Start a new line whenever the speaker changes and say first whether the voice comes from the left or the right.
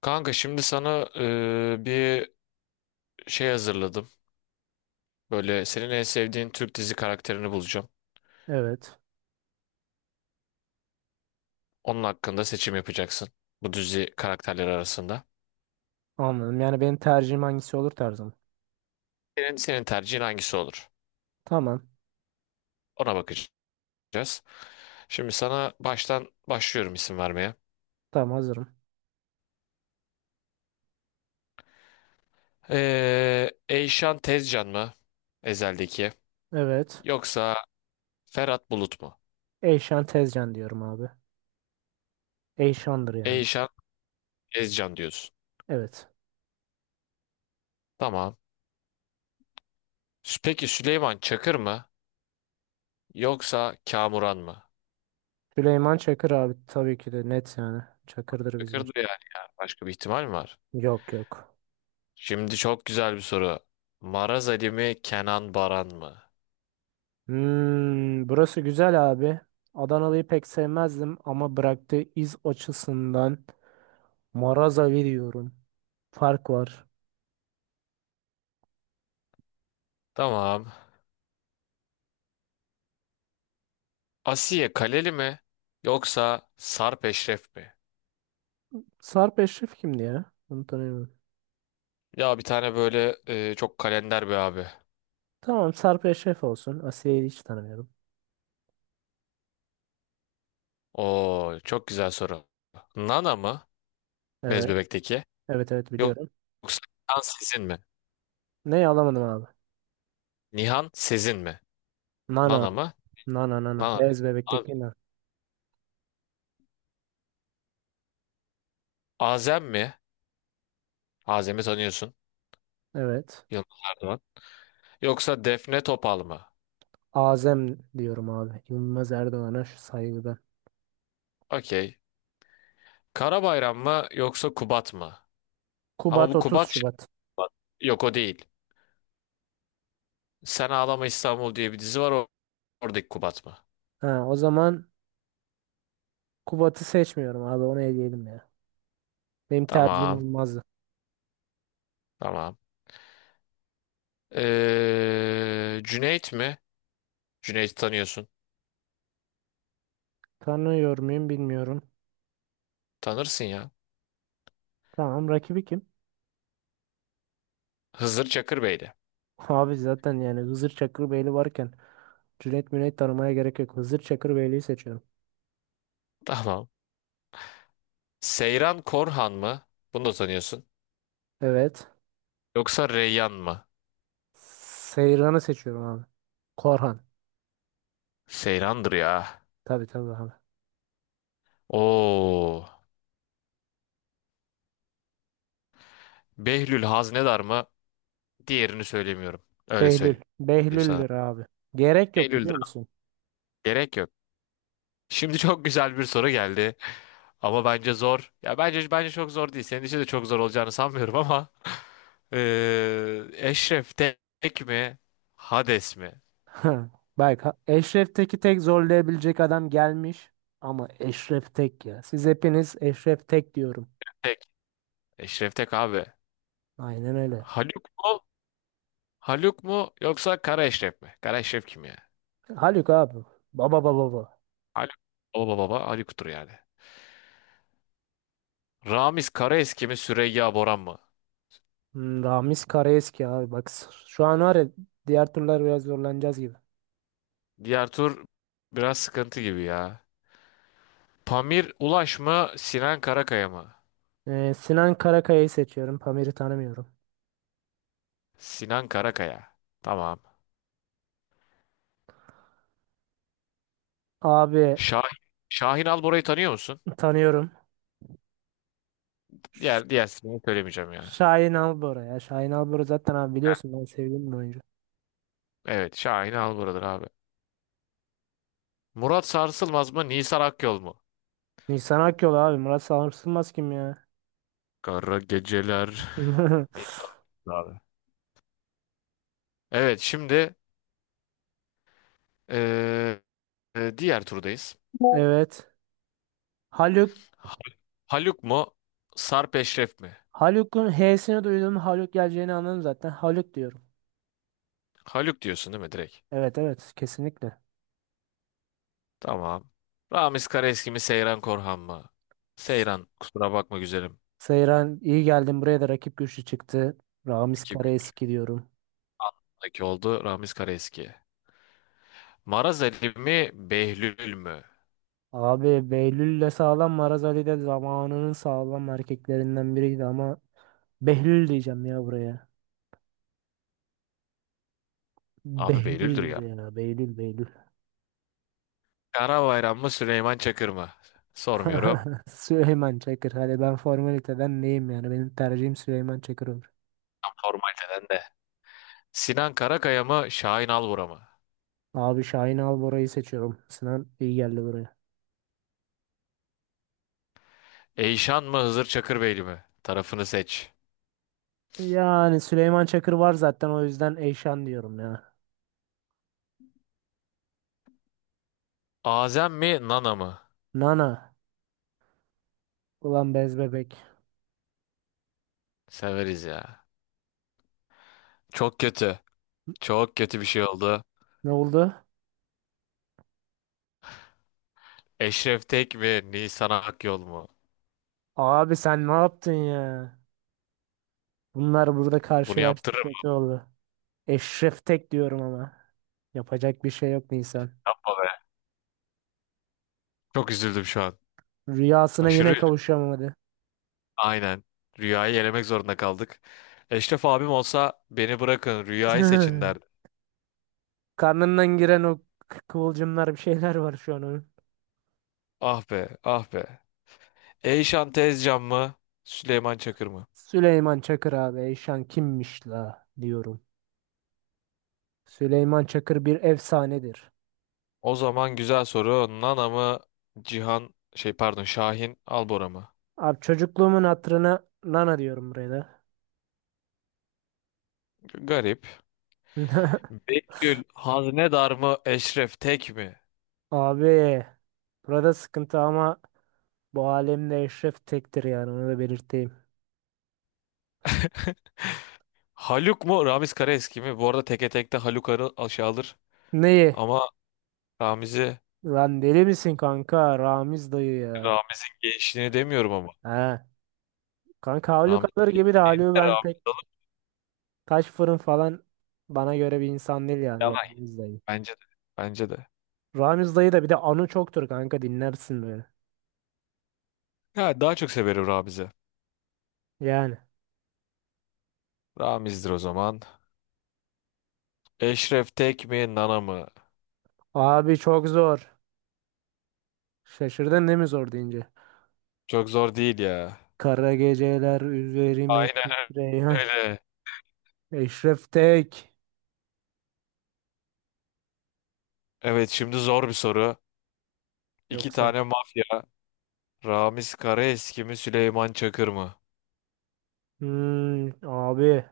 left: Kanka şimdi sana bir şey hazırladım. Böyle senin en sevdiğin Türk dizi karakterini bulacağım.
right: Evet.
left: Onun hakkında seçim yapacaksın. Bu dizi karakterleri arasında.
right: Anladım. Yani benim tercihim hangisi olur tarzım.
left: Senin tercihin hangisi olur?
right: Tamam.
left: Ona bakacağız. Şimdi sana baştan başlıyorum isim vermeye.
right: Tamam hazırım.
left: Eyşan Tezcan mı? Ezel'deki.
right: Evet.
left: Yoksa Ferhat Bulut mu?
right: Eyşan Tezcan diyorum abi. Eyşan'dır yani.
left: Eyşan Tezcan diyorsun.
right: Evet.
left: Tamam. Peki Süleyman Çakır mı? Yoksa Kamuran mı?
right: Süleyman Çakır abi tabii ki de net yani. Çakır'dır
left: Çakır
right: bizim için.
left: da yani ya. Başka bir ihtimal mi var?
right: Yok yok.
left: Şimdi çok güzel bir soru. Maraz Ali mi, Kenan Baran mı?
right: Hmm, burası güzel abi. Adanalı'yı pek sevmezdim ama bıraktığı iz açısından Marazavi diyorum. Fark var.
left: Tamam. Asiye Kaleli mi yoksa Sarp Eşref mi?
right: Sarp Eşref kimdi ya? Bunu tanıyorum.
left: Ya bir tane böyle çok kalender bir abi.
right: Tamam Sarp Eşref olsun. Asiye'yi hiç tanımıyorum.
left: Oo çok güzel soru. Nana mı, Bez
right: Evet.
left: Bebek'teki?
right: Evet evet
left: Yok-
right: biliyorum.
left: Yoksa Nihan Sezin mi?
right: Ne alamadım abi?
left: Nihan Sezin mi?
right: Nana.
left: Nana mı?
right: Nana nana.
left: Nana.
right: Bez
left: A-
right: bebekteki nana.
left: Azem mi? Azem'i tanıyorsun.
right: Evet.
left: Yılmaz Erdoğan. Yoksa Defne Topal mı?
right: Azem diyorum abi. Yılmaz Erdoğan'a şu saygıdan.
left: Okey. Karabayram mı yoksa Kubat mı? Ama
right: Kubat
left: bu
right: 30
left: Kubat
right: Şubat.
left: Şıkkubat. Yok o değil. Sen Ağlama İstanbul diye bir dizi var oradaki Kubat mı?
right: Ha, o zaman Kubat'ı seçmiyorum abi. Onu eleyelim ya. Benim tercihim
left: Tamam
right: olmazdı.
left: tamam. Cüneyt mi? Cüneyt'i tanıyorsun.
right: Tanıyor muyum bilmiyorum.
left: Tanırsın ya.
right: Tamam rakibi kim?
left: Hızır Çakır Bey'di.
right: Abi zaten yani Hızır Çakırbeyli varken Cüneyt Müneyt tanımaya gerek yok. Hızır Çakırbeyli'yi seçiyorum.
left: Tamam. Seyran Korhan mı? Bunu da tanıyorsun.
right: Evet.
left: Yoksa Reyyan mı?
right: Seyran'ı seçiyorum abi. Korhan.
left: Seyran'dır ya.
right: Tabii tabii abi.
left: Oo. Behlül Haznedar mı? Diğerini söylemiyorum. Öyle
right: Behlül.
left: söyleyeyim sana.
right: Behlül'dür abi. Gerek yok
left: Behlül'dür.
right: biliyor musun?
left: Gerek yok. Şimdi çok güzel bir soru geldi. Ama bence zor. Ya bence çok zor değil. Senin için de çok zor olacağını sanmıyorum ama Eşref Tek mi? Hades mi?
right: Bak Eşref Tek'i tek zorlayabilecek adam gelmiş. Ama Eşref Tek ya. Siz hepiniz Eşref Tek diyorum.
left: Tek. Eşref Tek abi.
right: Aynen öyle.
left: Haluk mu? Haluk mu yoksa Kara Eşref mi? Kara Eşref kim ya?
right: Haluk abi. Baba baba baba.
left: Haluk. Baba baba Haluk'tur yani. Ramiz Karaeski mi Süreyya Boran mı?
right: Hmm, Ramiz Karaeski abi. Bak şu an var ya diğer turlar biraz zorlanacağız gibi.
left: Diğer tur biraz sıkıntı gibi ya. Pamir Ulaş mı Sinan Karakaya mı?
right: Sinan Karakaya'yı seçiyorum. Pamir'i tanımıyorum.
left: Sinan Karakaya. Tamam.
right: Abi
left: Şahin, Şahin Albora'yı tanıyor musun?
right: tanıyorum. Ş-
left: Diğer ismini söylemeyeceğim yani.
right: Şahin Albora ya. Şahin Albora zaten abi biliyorsun ben sevdiğim bir oyuncu.
left: Evet, Şahin Albora'dır abi. Murat Sarsılmaz mı, Nisan Akyol mu?
right: Nisan Akyol abi. Murat Sarsılmaz kim ya?
left: Kara geceler. Beni aldı abi. Evet, şimdi eee, diğer turdayız.
right: Evet. Haluk.
left: Ha- Haluk mu, Sarp Eşref mi?
right: Haluk'un H'sini duydum. Haluk geleceğini anladım zaten. Haluk diyorum.
left: Haluk diyorsun değil mi direkt?
right: Evet evet kesinlikle.
left: Tamam. Ramiz Karaeski mi, Seyran Korhan mı? Seyran, kusura bakma güzelim.
right: Seyran iyi geldin buraya da rakip güçlü çıktı. Ramiz
left: İki
right: Karaeski diyorum.
left: gündeki oldu Ramiz Karaeski. Maraz Ali mi, Behlül mü?
right: Abi Behlül'le sağlam Maraz Ali de zamanının sağlam erkeklerinden biriydi ama Behlül diyeceğim ya buraya.
left: Abi
right: Behlül
left: Behlül'dür ya.
right: buraya. Behlül Behlül.
left: Kara bayram mı Süleyman Çakır mı? Sormuyorum.
right: Süleyman Çakır. Hadi ben formaliteden neyim yani? Benim tercihim Süleyman Çakır olur.
left: Tam formaliteden de. Sinan Karakaya mı Şahin Alvura mı?
right: Abi Şahin Albora'yı seçiyorum. Sinan iyi geldi buraya.
left: Eyşan mı Hızır Çakırbeyli mi? Tarafını seç.
right: Yani Süleyman Çakır var zaten o yüzden Eyşan diyorum ya.
left: Azem mi Nana mı?
right: Nana. Ulan bez bebek.
left: Severiz ya. Çok kötü. Çok kötü bir şey oldu.
right: Ne oldu?
left: Eşref Tek mi Nisan Akyol mu?
right: Abi sen ne yaptın ya? Bunlar burada
left: Bunu
right: karşılaştı
left: yaptırırım
right: kötü oldu. Eşref Tek diyorum ama. Yapacak bir şey yok Nisan.
left: baba be. Çok üzüldüm şu an.
right: Rüyasına
left: Aşırı
right: yine
left: üzüldüm.
right: kavuşamadı.
left: Aynen. Rüyayı elemek zorunda kaldık. Eşref abim olsa beni bırakın rüyayı seçin derdi.
right: Karnından giren o kıvılcımlar bir şeyler var şu an onun.
left: Ah be, ah be. Eyşan Tezcan mı? Süleyman Çakır mı?
right: Süleyman Çakır abi Eyşan kimmiş la diyorum. Süleyman Çakır bir efsanedir.
left: O zaman güzel soru. Nana mı? Cihan şey pardon Şahin Albora mı?
right: Abi çocukluğumun hatırına nana diyorum buraya da.
left: Garip. Betül Haznedar mı? Eşref Tek mi?
right: Abi burada sıkıntı ama bu alemde Eşref tektir yani onu da belirteyim.
left: Haluk mu? Ramiz Karaeski mi? Bu arada teke tekte Haluk arı aşağı alır.
right: Neyi?
left: Ama Ramiz'i,
right: Lan deli misin kanka? Ramiz dayı ya.
left: Ramiz'in gençliğini demiyorum ama.
right: He. Kanka Haluk alır
left: Ramiz'in
right: gibi de Haluk'u
left: de
right: ben
left: Ramiz
right: pek
left: alır.
right: taş fırın falan bana göre bir insan değil yani
left: Yalay.
right: Ramiz dayı.
left: Bence de. Bence de.
right: Ramiz dayı da bir de anı çoktur kanka dinlersin böyle.
left: Ya daha çok severim Ramiz'i.
right: Yani.
left: Ramiz'dir o zaman. Eşref Tek mi? Nana mı?
right: Abi çok zor. Şaşırdın değil mi zor deyince?
left: Çok zor değil ya.
right: Kara geceler üzerime
left: Aynen
right: titreyen
left: öyle.
right: Eşref Tek.
left: Evet şimdi zor bir soru. İki
right: Yoksa.
left: tane mafya. Ramiz Karaeski mi Süleyman Çakır mı?
right: Hmm, abi.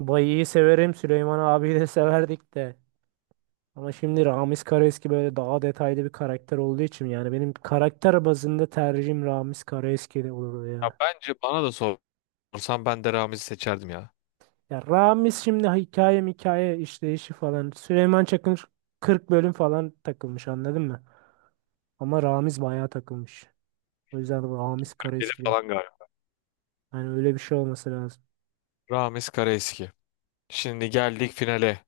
right: Bayı'yı severim. Süleyman abiyi de severdik de. Ama şimdi Ramiz Karaeski böyle daha detaylı bir karakter olduğu için yani benim karakter bazında tercihim Ramiz Karaeski de olurdu
left: Ya
right: ya.
left: bence bana da sorsan ben de Ramiz'i seçerdim ya.
right: Ya Ramiz şimdi hikaye hikaye işleyişi falan. Süleyman Çakır 40 bölüm falan takılmış anladın mı? Ama Ramiz bayağı takılmış. O yüzden bu Hamis
left: Dedi
right: Karaeski diyor.
left: falan galiba.
right: Yani öyle bir şey olması lazım.
left: Ramiz Karaeski. Şimdi geldik finale.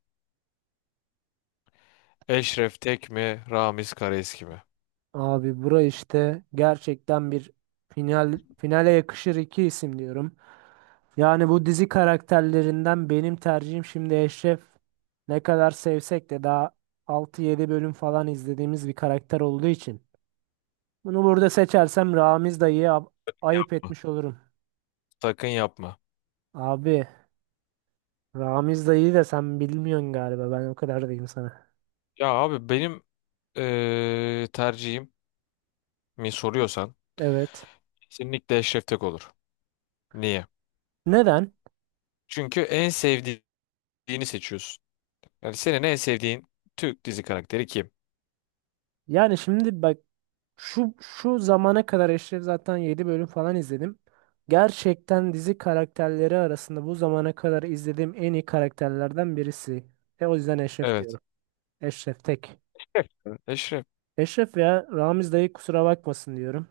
left: Eşref Tek mi Ramiz Karaeski mi?
right: Abi bura işte gerçekten bir finale yakışır iki isim diyorum. Yani bu dizi karakterlerinden benim tercihim şimdi Eşref ne kadar sevsek de daha 6-7 bölüm falan izlediğimiz bir karakter olduğu için. Bunu burada seçersem Ramiz dayıya ayıp
left: Hı.
right: etmiş olurum.
left: Sakın yapma.
right: Abi Ramiz dayıyı da sen bilmiyorsun galiba ben o kadar diyeyim sana.
left: Ya abi benim tercihim mi soruyorsan
right: Evet.
left: kesinlikle Eşref Tek olur. Niye?
right: Neden?
left: Çünkü en sevdiğini seçiyorsun. Yani senin en sevdiğin Türk dizi karakteri kim?
right: Yani şimdi bak şu zamana kadar Eşref zaten 7 bölüm falan izledim. Gerçekten dizi karakterleri arasında bu zamana kadar izlediğim en iyi karakterlerden birisi. E o yüzden Eşref
left: Evet.
right: diyorum. Eşref tek.
left: Evet. Eşref.
right: Eşref ya Ramiz dayı kusura bakmasın diyorum.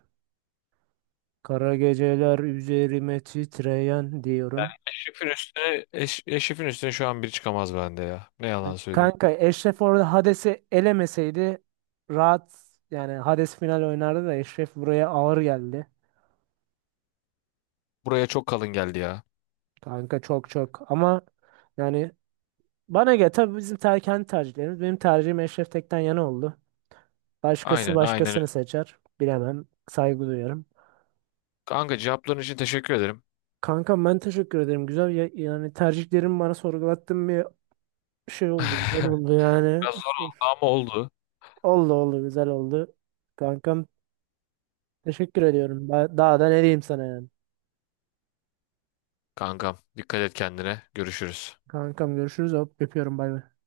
right: Kara geceler üzerime titreyen diyorum.
left: Eşref'in üstüne, Eşref'in üstüne şu an biri çıkamaz bende ya. Ne yalan söyleyeyim.
right: Kanka Eşref orada Hades'i elemeseydi rahat yani Hades final oynardı da Eşref buraya ağır geldi.
left: Buraya çok kalın geldi ya.
right: Kanka çok çok ama yani bana göre tabii bizim kendi tercihlerimiz. Benim tercihim Eşref Tek'ten yana oldu. Başkası
left: Aynen aynen
right: başkasını
left: öyle.
right: seçer. Bilemem. Saygı duyarım.
left: Kanka cevapların için teşekkür ederim.
right: Kanka ben teşekkür ederim. Güzel yani tercihlerim bana sorgulattığın bir şey oldu. Güzel oldu yani.
left: Biraz zor oldu ama oldu.
right: Oldu oldu güzel oldu. Kankam teşekkür ediyorum. Daha da ne diyeyim sana yani.
left: Kankam dikkat et kendine. Görüşürüz.
right: Kankam görüşürüz. Hop öpüyorum bay bay.